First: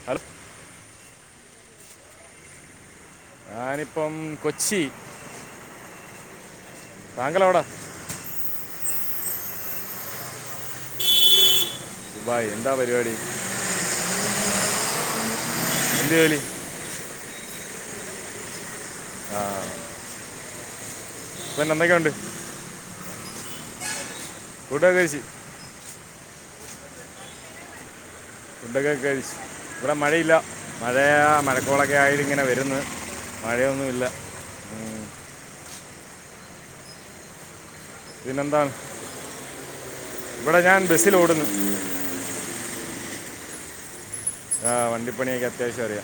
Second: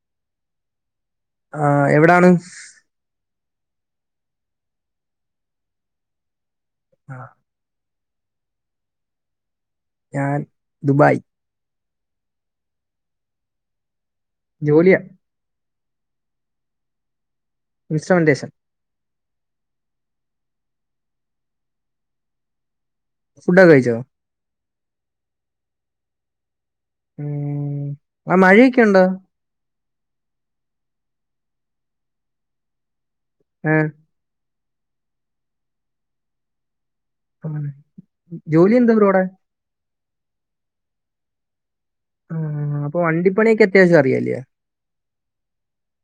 [inaudible] ആഹ് എവിടാണ്. ഞാനിപ്പം കൊച്ചി. ആ, തങ്ങൾ എവിടാ ഞാൻ ദുബായ്. ദുബായ്, എന്താ പരിപാടി. ജോലിയാ എന്ത് ജോലി ഇൻസ്ട്രൾമെന്റ്ഷൻ ആഹ് പിന്നെ എന്തൊക്കയുണ്ട്. ഫുഡാ കഴിച്ചോ. ഫുഡ് ഒക്കെ കഴിച്ചു. ഉം ആ മഴയൊക്കെ ഫുഡഡൊക്കെ ഉണ്ടോ കഴിച്ച്, ഇവിടെ മഴയില്ല മഴയാ മഴക്കോളക്കെ ആയിങ്ങനെ വരുന്ന്. ഏഹ് മഴയൊന്നുല്ല. ആ പിന്നെന്താണ് ഇവിടെ ഞാൻ ബസിൽ ഓടുന്നു. ആഹ് അപ്പൊ വണ്ടിപ്പണിയൊക്കെ അത്യാവശ്യം അറിയല്ലേ. ആഹ് വണ്ടിപ്പണിഓക്കെ അത്യാവശ്യംഅറിയാ.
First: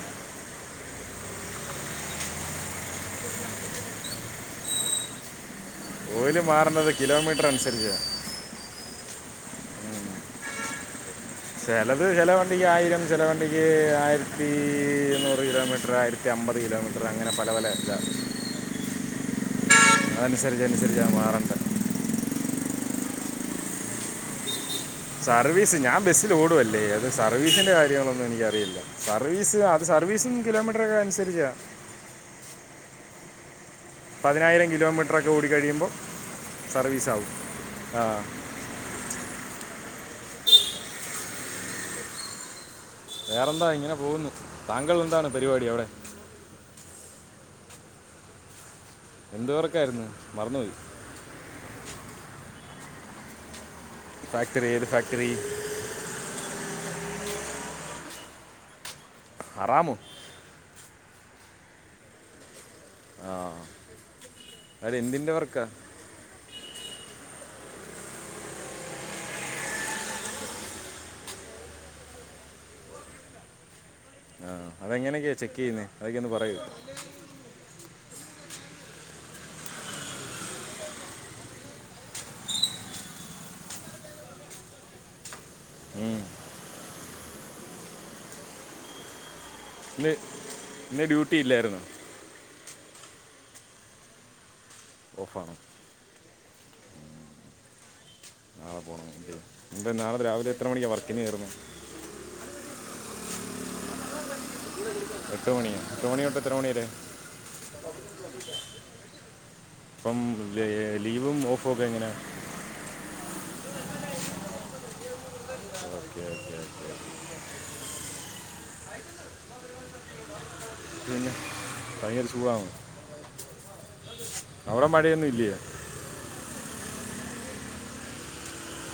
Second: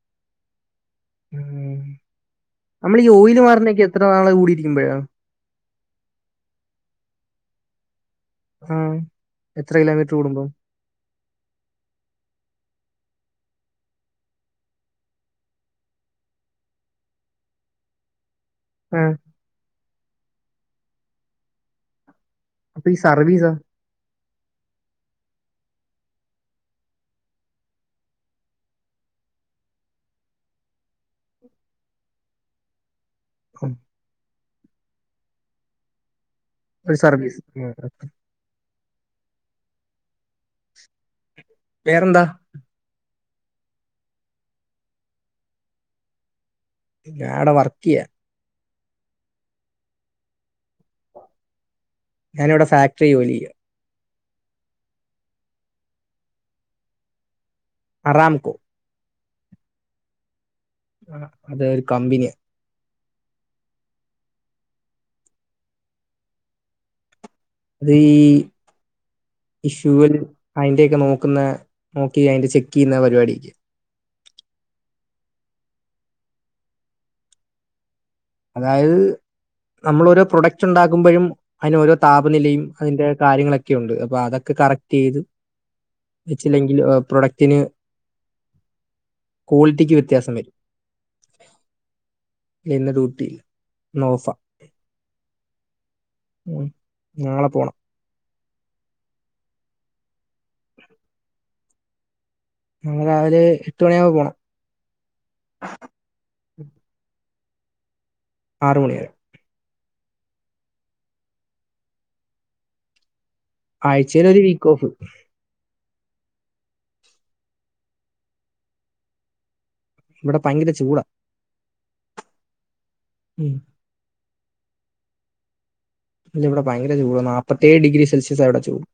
എഹ് നമ്മൾ ഈ ഓയില് മാറുന്നൊക്കെ എത്ര നാള് കൂടിയിരിക്കുമ്പോഴാണ്. ഓയില് മാറുന്നത് കിലോമീറ്റർ അനുസരിച്ചാണ്. ആഹ് എത്ര കിലോമീറ്റർ കൂടുമ്പോ. ചിലത് ചിലവണ്ടിക്ക് ആയിരം, ചിലവണ്ടിക്ക് ആയിരത്തി ഇരുനൂറ് കിലോമീറ്റർ ആയിരത്തി നൂറ്റമ്പത് കിലോമീറ്റർ അങ്ങനെ പല ഇതാണ്. എഹ് അതനുസരിച്ച് അനുസരിച്ച് ഞാൻ മാറട്ടെ. അപ്പ ഈ സർവിസ സർവീസ് ഞാൻ ബസ്സിൽ ഓടുവല്ലേ അത് സർവീസിന്റെ കാര്യങ്ങളൊന്നും എനിക്കറിയില്ല സർവീസ്. ഒരു സർവീസും കിലോമീറ്ററക്കെ അനുസരിച്ചാ. [inaudible] പതിനായിരം കിലോമീറ്ററൊക്കെ ഓടി കഴിയുമ്പോ സർവീസ് ആകും. ആഹ് വേറെന്താ. വേറെന്താ ഇങ്ങനെ പോകുന്നു താങ്കൾ എന്താണ് പരിപാടി അവിടെ. ഞാൻഇവടെ വർക്ക് ചെയ്യ. എന്ത് വർക്കായിരുന്നു മറന്നുപോയി. ഞാനിവിടെ ഫാക്ടറി ജോലി ചെയുക. ഫാക്ടറി ഏത് ഫാക്ടറി.. അറാംകോ അറാമോ ആഹ് അത് ഒരു കമ്പനിയാ ആഹ് അത് എന്തിന്റെ വർക്കാ. അത് ഈ ഈ ഷ്യൂവിൽ അതിന്റെക്കെ നോക്കുന്ന നോക്കി അതി ചെക്ക് ചെയ്യുന്ന പരിപാടില്ലെ ആഹ് അതെങ്ങനെയൊക്കെയാ ചെക്ക് ചെയ്യുന്നേ അതൊക്കെയൊന്ന് പറയോ. അതായത് നമ്മളോരോ പ്രൊഡക്റ്റ് ഉണ്ടാക്കുമ്പോഴും. അതിന് ഓരോ താപനിലയും അതിന്റെ കാര്യങ്ങളൊക്കെ ഉണ്ട് അപ്പൊ അതൊക്കെ കറക്ട് ചെയ്ത്. ഉം വച്ചില്ലെങ്കിൽ പ്രൊഡക്ടിന്. ക്വാളിറ്റിക്ക് ഇന്ന് വ്യത്യാസം വരും. ഇന്ന് ഡ്യൂട്ടി ഇല്ലായിരുന്നു ഇല്ല ഡ്യൂട്ടി ഇന്ന് ഓഫ. ഓഫാണോ. ഉം നാളെ പോണം. നാളെ പോകണം എന്നിട്ട് നാളെ രാവിലെ എത്ര മണിക്കാണ് വർക്കിന് കയറുന്നത്. നാളെ രാവിലെ എട്ട് മണിയാവുമ്പോ പോകണം. എട്ടുമണിയോ എട്ടുമണി തൊട്ട് എത്ര മണി വരെ. ആറ് മണി വരെ ഇപ്പം ലീവും ഓഫും ഒക്കെ എങ്ങനെയാ. ആഴ്ചയിൽ ഒരു week off. Okay okay okay ഇവിടെ ഭയങ്കര ചൂടാ. ഭയങ്കര ചൂടാണോ ഉം അവടെ മഴയൊന്നുവില്ലേ ഇല്ലവ്ടെ ഭയങ്കര ചൂട നാപ്പത്തേഴ് ഡിഗ്രിസെൽഷ്യസാ ഇവടെ ചൂട്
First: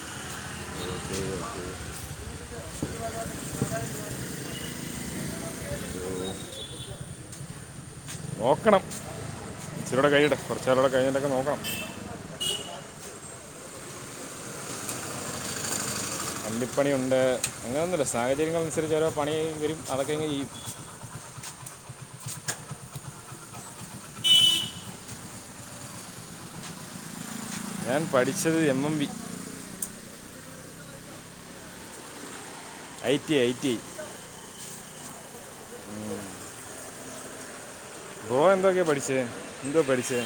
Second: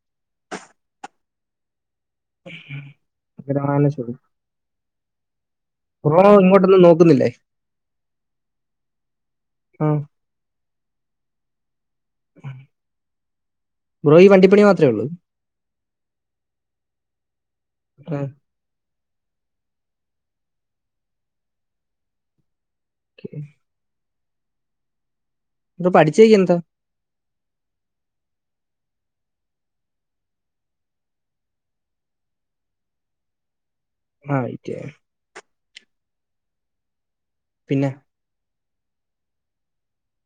ഓക്കെ ഓക്കെ [unintelligible] ബ്രോ ഇങ്ങോട്ടൊന്നും നോക്കുന്നില്ലേ നോക്കണം ആഹ്. ഇച്ചിരൂടെ കഴിയട്ടെ കൊറ്ച്ചാളൂടെ കഴിഞ്ഞിട്ടൊക്കെ നോക്കണം ബ്രോ ഈ വണ്ടിപ്പണി മാത്രേഒള്ളൂ വണ്ടിപ്പണിയുണ്ട് അങ്ങനെയൊന്നുല്ല ആഹ്. സാഹചര്യങ്ങളനുസരിച്ച് ഓരോ പണി വരും അതൊക്കെയങ്ങ് ചെയ്യും ഓക്കെ ബ്രോ പഠിച്ചെയൊക്കെന്താ ഞാൻ പഠിച്ചത് M M B IT IT ആഹ് ഐറ്റിഐ പിന്നെ ബ്രോ എന്തൊക്കെ പഠിച്ചേ എന്തുവാ പഠിച്ചേ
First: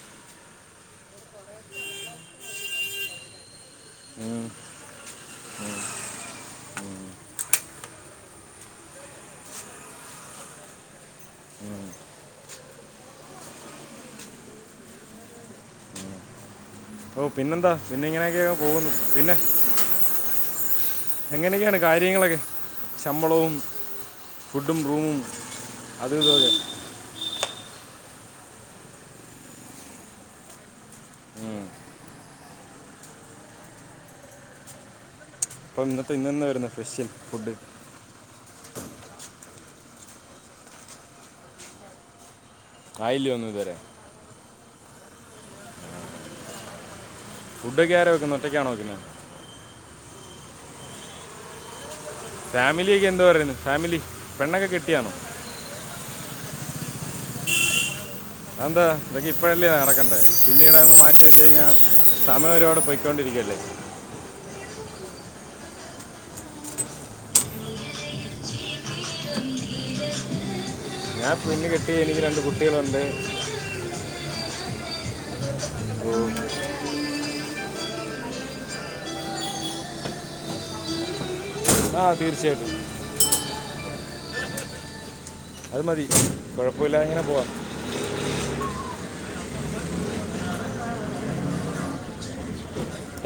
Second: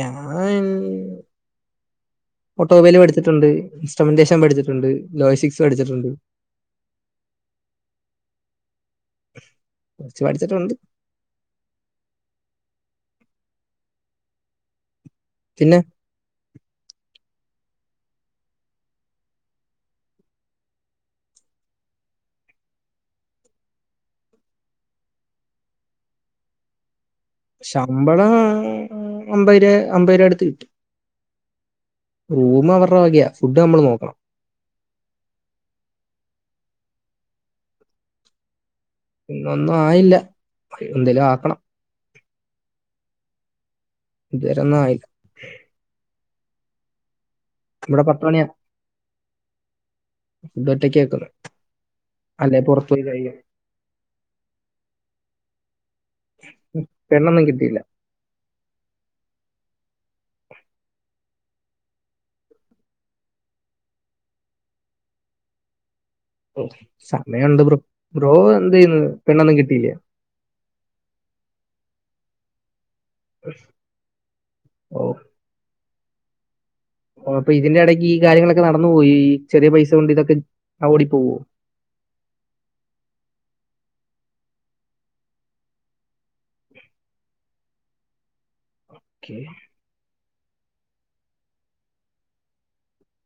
ഞാൻ ഓട്ടോമൊബൈൽ പഠിച്ചിട്ടുണ്ട് ഇൻസ്ട്രുമെന്റേഷൻ ഉം. പഠിച്ചിട്ടുണ്ട് ലോജിസ്റ്റിക്സ് പഠിച്ചിട്ടുണ്ട് കൊർച്ച് പഠിച്ച്ട്ടൊണ്ട് ഉം പിന്നെ ബ്രോ പിന്നെന്താ പിന്നെ ഇങ്ങനെയൊക്കെയങ്ങ് പോകുന്നു പിന്നെ എങ്ങനെയൊക്കെയാണ് കാര്യങ്ങളൊക്കെ ശമ്പളവും ഫുഡും റൂമും അതുവിതുവൊക്കെ ശമ്പളം അമ്പത് രൂപ അമ്പത് രൂപട്ത്ത് കിട്ടും റൂം അവർറെ വകയാ ഫുഡ്ഡ് നമ്മൾ നോക്കണം അപ്പം ഇന്നത്തെ ഇന്നെന്നാ വര്ന്നെ ഫെഷ്യൽ ഫുഡ് ഇന്നൊന്നു ആയില്ല എന്തേലും ആക്കണം ആയ്ല്യോ ഒന്നും ഇതുവരെ ഇത് വരെഒന്നും ആയില്ല ഫുഡൊക്കെ ഇവിടെ ആരാ പത്ത് വെക്കുന്നെ ഒറ്റക്കാണോ വെക്കുന്നെ ഫുഡ്ഡൊറ്റക്കാ വെക്കുന്നേ അല്ലേ പൊറത്ത് പോയി ഫാമിലിയൊക്കെ എന്തോ കഴിക്കും പറയുന്നു ഫാമിലി പെണ്ണൊക്കെ കെട്ടിയാണോ പെണ്ണൊന്നും കെട്ടിയില്ല അതെന്താ അതൊക്കെ ഇപ്പഴല്ലേ നടക്കണ്ടെ പിന്നീടങ്ങ് മാറ്റി വെച്ചഴിഞ്ഞാ സമയൊര്പാട് പൊയ്ക്കൊണ്ടിരിക്കുവല്ലേ സമയവൊണ്ട് ബ്രോ ബ്രോ എന്ത് ചെയ്യുന്ന് പെണ്ണൊന്നും കെട്ടിയില്ലേ ഞാൻ പെണ്ണ് കെട്ടി എനിക്ക് രണ്ട് കുട്ടികളുണ്ട് ഓഹ് ഓ അപ്പൊ ഇതിന്റെ എടക്ക് ഈ കാര്യങ്ങളൊക്കെ നടന്നു പോയി ഈ ചെറിയ പൈസ കൊണ്ട് ഇതൊക്കെ ഓടി പോകോ ആഹ് തീർച്ചയായിട്ടും അത് മതി കൊഴപ്പമില്ലാതെ ഇങ്ങനെ പോവാ ഓക്കെ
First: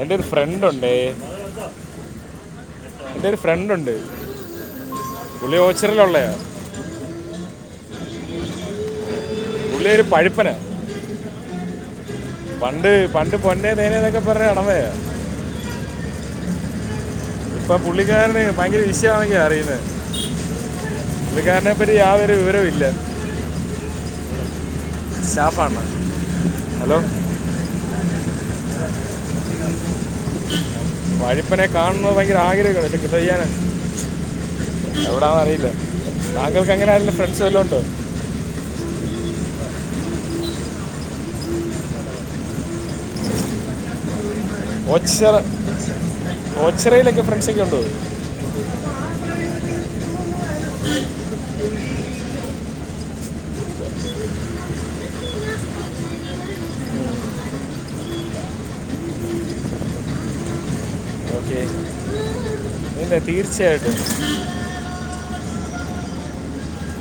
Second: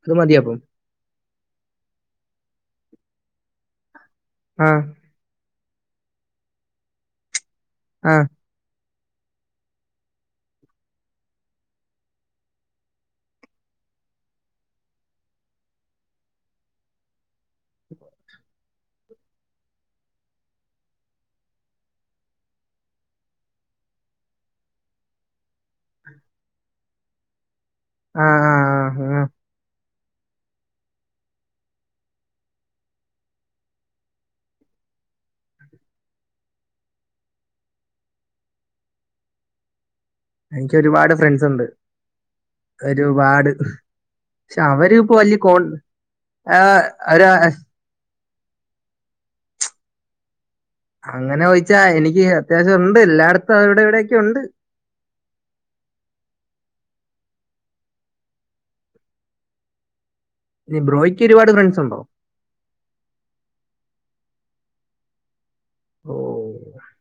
എന്റെ അത് ഒരു മതി അപ്പം. ഫ്രണ്ട് ഉണ്ടേഎന്റെ ഒരു ഫ്രണ്ട് ഉണ്ട് ആഹ് പുള്ളി ഓച്ചറലള്ളയോ ആഹ് പുഉള്ളിയൊരു പഴുപ്പന പണ്ട് പണ്ട് പൊന്നെ ത്തേനേ ന്നൊക്കെപറഞ്ഞു നടന്നയാ ഇപ്പൊ പുള്ളിക്കാരന് ഭയങ്കര വിഷയാന്നൊക്കെ അറിയുന്ന പുള്ളിക്കാരനെ പറ്റി യാതൊരു വിവരോം ഇല്ല ശാപ്പാണോ ഹലോ ആഹ് വഴിപ്പനെ കാണുന്നത് ഭയങ്കര ആഗ്രഹ എത്ന് ചെയ്യാന എവിടന്ന് അറിയില്ല താങ്കൾക്ക് എങ്ങനെ ആ ഫ്രണ്ട്സ് വല്ലോണ്ടൊ എനിക്കൊരുപാട് ഫ്രണ്ട്സ് ഉണ്ട് ഒരുപാട് പക്ഷെ അവരിപ്പോ ഓച്ചറ വലിയ കോൺ ഓച്ചറയിലൊക്കെ ആഹ് ഫ്രണ്ട്സൊക്കെ ഉണ്ടോ അങ്ങനെ ചോയ്ച്ചാ എനിക്ക് അത്യാവശ്യം ഉണ്ട് എല്ലാടത്തും അവിടെ ഇവിടെക്കെ ഉണ്ട് ഇനി ബ്രോയ്ക്ക് ഒരുപാട് ഓക്കെ ഫ്രണ്ട്സ് ഉണ്ടോ ഇല്ല തീർച്ചയായിട്ടും ഓഹ്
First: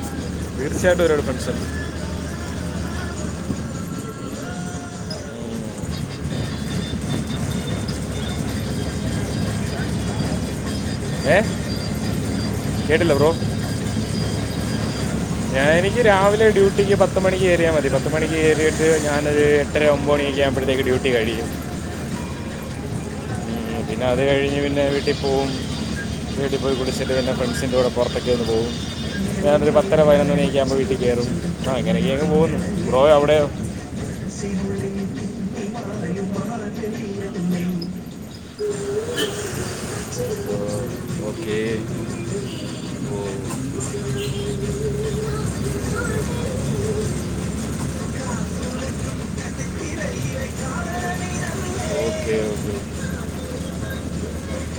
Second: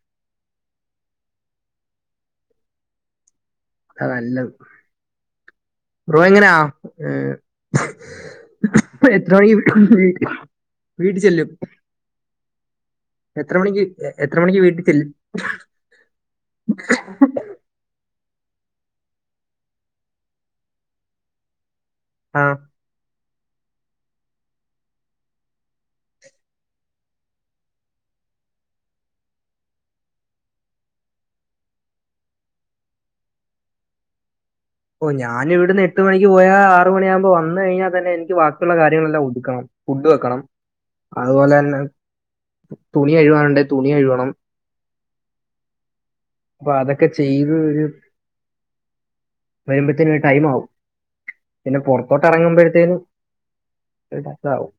തീർച്ചയായിട്ടും [unintelligible] ആ നല്ലത് ബ്രോ എങ്ങനാ ഏഹ് എത്രായി [unintelligible] വീട്ടി ഏ ചെല്ലും കേട്ടില്ല ബ്രോ എത്ര മണിക്ക് എത്ര മണിക്ക് വീട്ടി ചെല്ലും ഞാൻ എനിക്ക് രാവിലെ ഡ്യൂട്ടിക്ക് പ പത്ത് മണിക്കേറിയാ മതി പത്ത് ത്ത് മണിക്ക് കേറിയാ മതി പത്ത് മണിക്ക് കേറിയിട്ട് ഞാനൊര് എട്ടര ഒമ്പത് മണിയൊക്കെ ആകുമ്പഴത്തേക്ക് ഡ്യൂട്ടി കഴിയും ആഹ് ഉം, പിന്നെ അത് കഴിഞ്ഞ് പിന്നെ വീട്ടി പോവും വീട്ടിൽ പോയി കുളിച്ചിട്ട് തന്നെ ഫ്രണ്ട്സിന്റെ കൂടെ പുറത്തൊക്കെ ഒന്ന് പോകും ഞാനൊരു പത്തര പൈനൊന്ന്മണിയൊക്കെ ആകുമ്പോ വീട്ടി കേറും അങ്ങനെയൊക്കെ അങ്ങ് പോകുന്നു ബ്രോ അവിടെ ഓഹ് ഞാൻ ഇവിടുന്ന് എട്ട് മണിക്ക് പോയാ ആറ് മണിയാകുമ്പോ വന്ന് കഴിഞ്ഞാ തന്നെ എനിക്ക് ബാക്കിയുള്ള കാര്യങ്ങളെല്ലാം ഒതുക്കണം ഫുഡ് വെക്കണം [unintelligible] അതുപോലെ ഓക്കെ തന്നെ തുണി കഴുകാൻ ഉണ്ടേ തുണി കഴുകണം അപ്പൊ അതൊക്കെ ചെയ്ത് ഒരു വരുമ്പത്തേനും ഒരു ടൈംമാകും പിന്നെ പുറത്തോട്ട് ഓക്കെ ഓക്കെ ഇറങ്ങുമ്പഴത്തേനും [unintelligible] ആവും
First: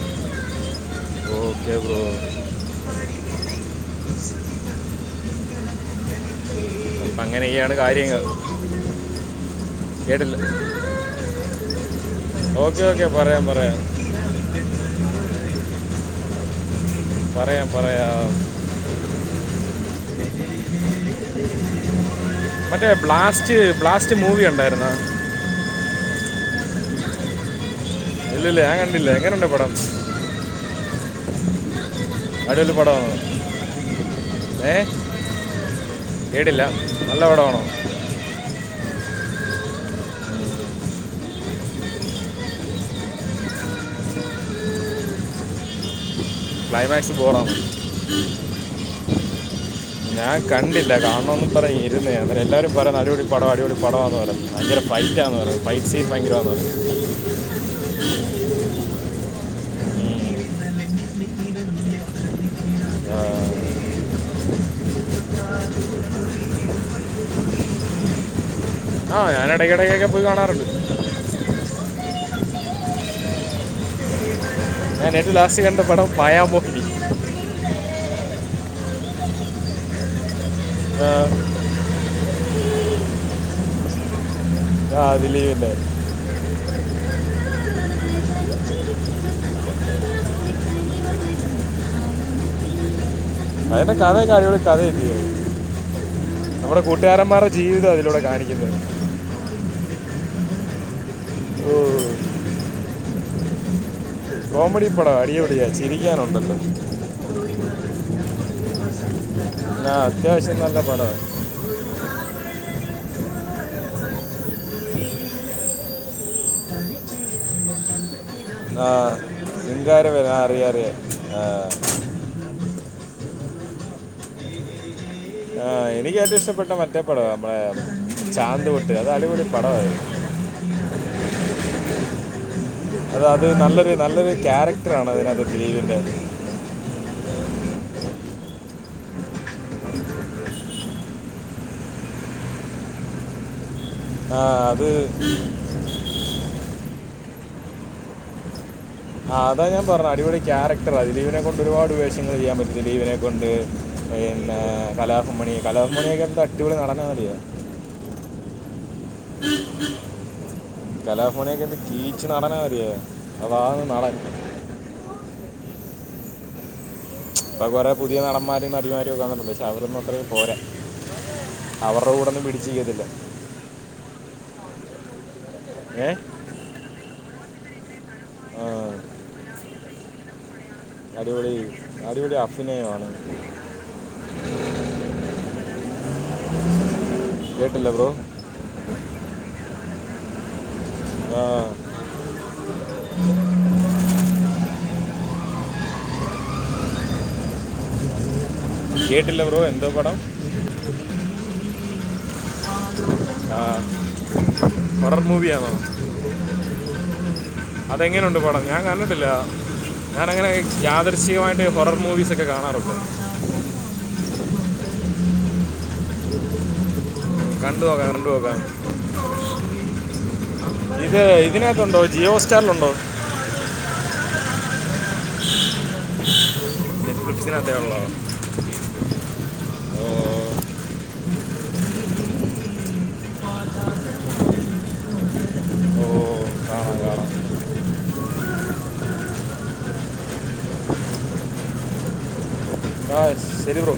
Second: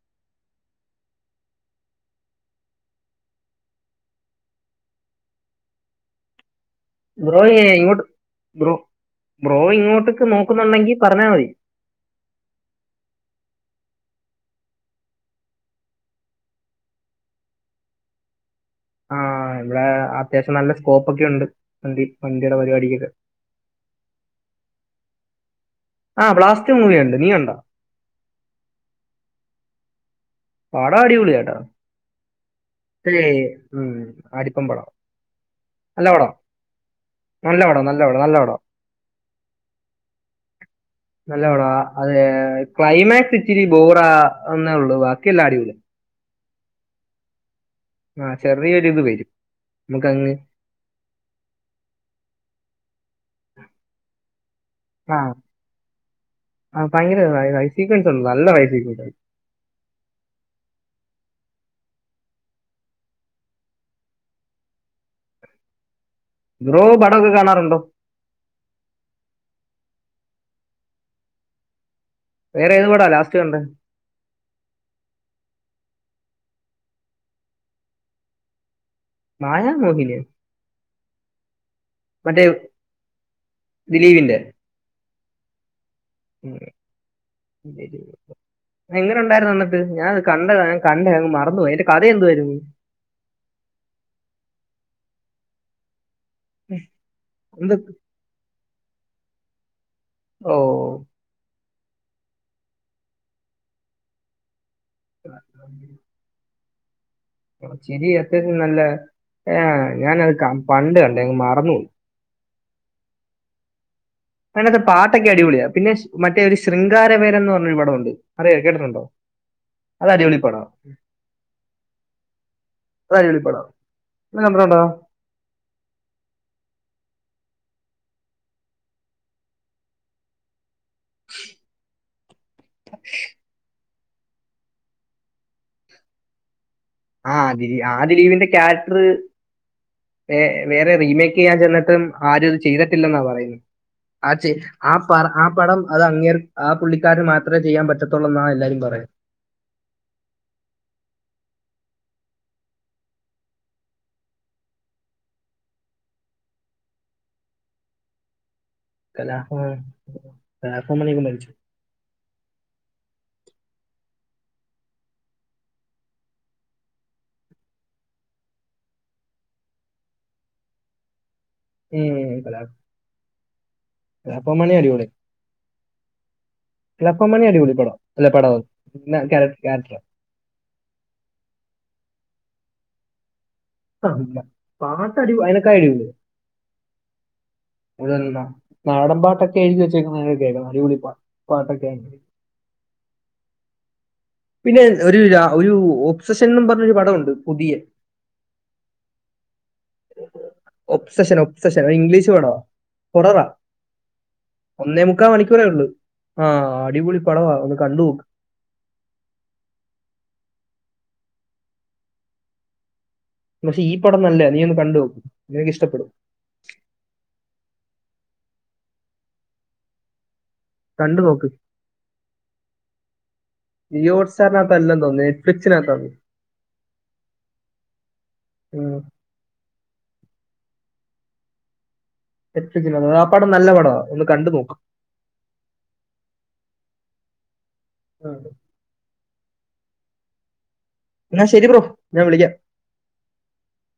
ഓക്കെ ബ്രോ അപ്പം ബ്രോ ഏയ് അങ്ങനെയൊക്കെയാണ് ഇങ്ങോട്ട് കാര്യങ്ങൾ ബ്രോ ബ്രോ ഇങ്ങോട്ട്ക്ക് കേട്ടില്ല നോക്കുന്നുണ്ടെങ്കി പറഞ്ഞാ മതി ഓക്കെ ഓക്കെ പറയാം പറയാം പറയാം പറയാം ആഹ് ഇവിടെ അത്യാവശ്യം നല്ല സ്കോപ്പൊക്കെ ഉണ്ട് മന്തി മന്തിടെ പരിപാടിക്കൊക്കെ ഫസ്റ്റ് ബ്ലാസ്റ്റ് മൂവി കണ്ടാര്ന്നോ? ആഹ് ബ്ലാസ്റ്റ് മൂവി കണ്ട് നീ കണ്ടോ ഇല്ലല്ലാ ഞാൻ കണ്ടില്ല എങ്ങനെണ്ട് പടം പടം അടിപൊളിയാട്ടോ അടിപൊളി പടമാണ് [unintelligible] ഉം ഏ [unintelligible] നല്ല പടാ കേട്ടില്ല പടമാണോ നല്ല പടാ നല്ല പടാ നല്ലപടാ നല്ല പടവാ അതെ ക്ലൈമാക്സ് ഇച്ചിരി ബോറാ എന്നേ ഉള്ളൂ ബാക്കിയെല്ലാം അടിപൊളിയാ ക്ലൈമാക്സ്‌ ബോറാ ആഹ് ചെറിയൊരിത് വരും നമുക്കങ്ങ് ഞാൻ കണ്ടില്ല കാണണോന്നും പറഞ്ഞ് ഇരുന്നേ അങ്ങനെ എല്ലാരും പറയുന്നു അടിപൊളി പടാ അടിപൊളി പടാണ് പറഞ്ഞ് ഭയങ്കര ആ ഫൈറ്റ് ആന്ന് പറയ്ണു ഫൈറ്റ് സീൻ ബയങ്കരാന്ന് പറയ്ണു ആ, ഭയങ്കര [unintelligible] ഉം. ബ്രോ പടൊക്കെ കാണാറുണ്ടോ? ആഹ് ഞാൻ എടയ്ക്കിടക്കൊക്കെ പോയി കാണാറുണ്ട് വേറെ ഏത് പടാ ലാസ്റ്റ് കണ്ടത് ഞാൻ ഏറ്റോം ലാസ്റ്റ് കണ്ട പടം മായാമോഹിനി മായാമോഹിനിയോ ആഹ് മറ്റേ ദിലീപിന്റെ ആഹ് ദിലീപിന്റെ ഉം [unintelligible] [unintelligible] എങ്ങനെ ഉണ്ടായിരുന്നു എന്നിട്ട് ഞാനത് കണ്ടതാ ഞാൻ കണ്ടങ്ങ് മറന്ന് പോയി അയ്ന്റെ കഥ എന്തുവായിരുന്നു അതിന്റെ കഥയൊക്കെ നല്ല കഥ അല്ലയോ നമ്മുടെ കൂട്ടുകാരന്മാരുടെ എന്ത് ജീവിതാ അതിലൂടെ കാണി [unintelligible] ഓ ഓ കോമഡി പടവാ അടി പൊളിയ ചിരിക്കാനുണ്ടല്ലോ ചിരി അത്യാവശ്യം നല്ല ഏ ആ ഞാനത് അത്യാവശ്യം നല്ല പണ്ട് കണ്ടേ പടമാണ് അങ്ങ് മറന്നു പോയി അതിനകത്തെ പാട്ടൊക്കെ അടിപൊളിയാ പിന്നെ മറ്റേ ഒരു ശൃംഗാരവേരം എന്ന് പറഞ്ഞൊ ഒരു പടമുണ്ട് അറിയാം കേട്ടിട്ടുണ്ടോ ആഹ് ശൃഗാര അത് വേരൻ അടിപൊളി പടം അറിയാ അറിയാ ആഹ് പഴേ ഒരു പടവാ നിങ്ങൾ കണ്ടിട്ടുണ്ടോ ആഹ് എനിക്ക് ഏറ്റവും ഇഷ്ടപ്പെട്ട മറ്റേ പടവാ നമ്മടെ ചാന്ത്പൊട്ട് അത് അടിപൊളി പടമായിരുന്നു അത അത് നല്ലൊരു നല്ലൊരു ക്യാരക്ടർ ആണ് അതിനകത് ദിലീപിന്റെ ആ്ഹ് ദിലീപ് ആ ദിലീപിന്റെ ക്യാരക്ടർ വേറെ റീമേക്ക് ചെയ്യാൻ ചെന്നിട്ടും ആരും അത് ചെയ്തിട്ടില്ലെന്നാ പറയുന്നത് ആ ആച്ചെ അത് ആ പ ആ പടം അത് അങ്ങേർ ആ പുള്ളിക്കാരന് മാത്രമേ ചെയ്യാൻ പറ്റത്തുള്ളൂ എന്നാണ് എല്ലാരും പറയണ് അതാ ഞാൻ പറഞ്ഞ അടിപൊളി ക്യാരക്ടറാ ദിലീപിനെ കൊണ്ട് ഒരുപാട് വേഷങ്ങൾ ചെയ്യാൻ പറ്റും ദിലീപിനെ കൊണ്ട് പിന്നെ കലാഭവൻ മണി കലാഭവൻ മണിയൊക്കെ എന്ത് അടിപൊളി നടനാന്നറിയോ കലാഭവൻ കലാഭവൻ മണി ഒക്കെ മരിച്ചു റീച്ച് നടനാ അറിയോ അപാര നടൻ ഇപ്പൊ കൊറേ പുതിയ നടന്മാരും നടിമാരും ഒക്കെ വന്നിട്ടുണ്ട് പക്ഷെ അവരൊന്നും അത്ര പോരാ അവരുടെ കൂടെ ഒന്നും പിടിച്ച് നിക്കത്തില്ല കലാഭവൻ മണി അടിപൊളിയാ ഏഹ് [unintelligible] ഇപ്പം മണി അടിപൊളി പടാ നല്ല പടാവും ആ, [unintelligible] ക്യാര ക്യാരക്ടറാ അടിപൊളി അടിപൊളി അഭിനയമാണ് ആഹ് പാട്ട് അടി കേട്ടില്ല ബ്രോ [unintelligible] നാടൻ പാട്ടൊക്കെ എഴുതി വെച്ചേക്ക കേക്ക അടിപൊളി ആ പാട്ടൊക്കെ ആണ് പിന്നെ ഒരു ഒരു ഓബ്സഷൻന്ന് പറഞ്ഞ ഒരു പടമുണ്ട് പുതിയ കേട്ടില്ല ബ്രോ എന്തോ പടം ഒപ്സെഷൻ ഒപ്സെഷൻ ഇംഗ്ലീഷ് വേടാ ആഹ് ഒന്നേ മുക്കാൽ മണിക്കൂറേ ഉള്ളൂ ആഹ് അടിപൊളി പടവാ ഒന്ന് കണ്ട് നോക്ക് ഞാന് അങ്ങനെ യാദർശികമായിട്ട് ഹൊറർ മൂവീസ് ഒക്കെ കാണാറുള്ളൂ പക്ഷെ ഈ പടം നല്ല നീ ഒന്ന് കണ്ടു നോക്ക് നിനക്ക് ഇഷ്ടപ്പെടും കണ്ടു നോക്കാം കണ്ടു നോക്കാം കണ്ടു ഇത് നോക്ക് ഇതിനകത്ത് ഉണ്ടോ ജിയോ സ്റ്റാറിലുണ്ടോ ജിയോ ഹോട്ട് സ്റ്റാറിനകത്ത് അല്ലന്ന് തോന്നുന്നു എപ്പിട്സിനകത്താ തോന്നുന്നു എപ്പിട്സിന് അകത്തെ ഉള്ളോ ഉം ഓ എപ്പിട്സ്ന്നത് ആ പടം നല്ല പടമാണ് ഒന്ന് കണ്ടു നോക്ക് ഓ കാണാം കാണാം അതെ എന്നാ ശരി ബ്രോ ഞാൻ വിളിക്കാം [unintelligible] ശരി ബ്രോ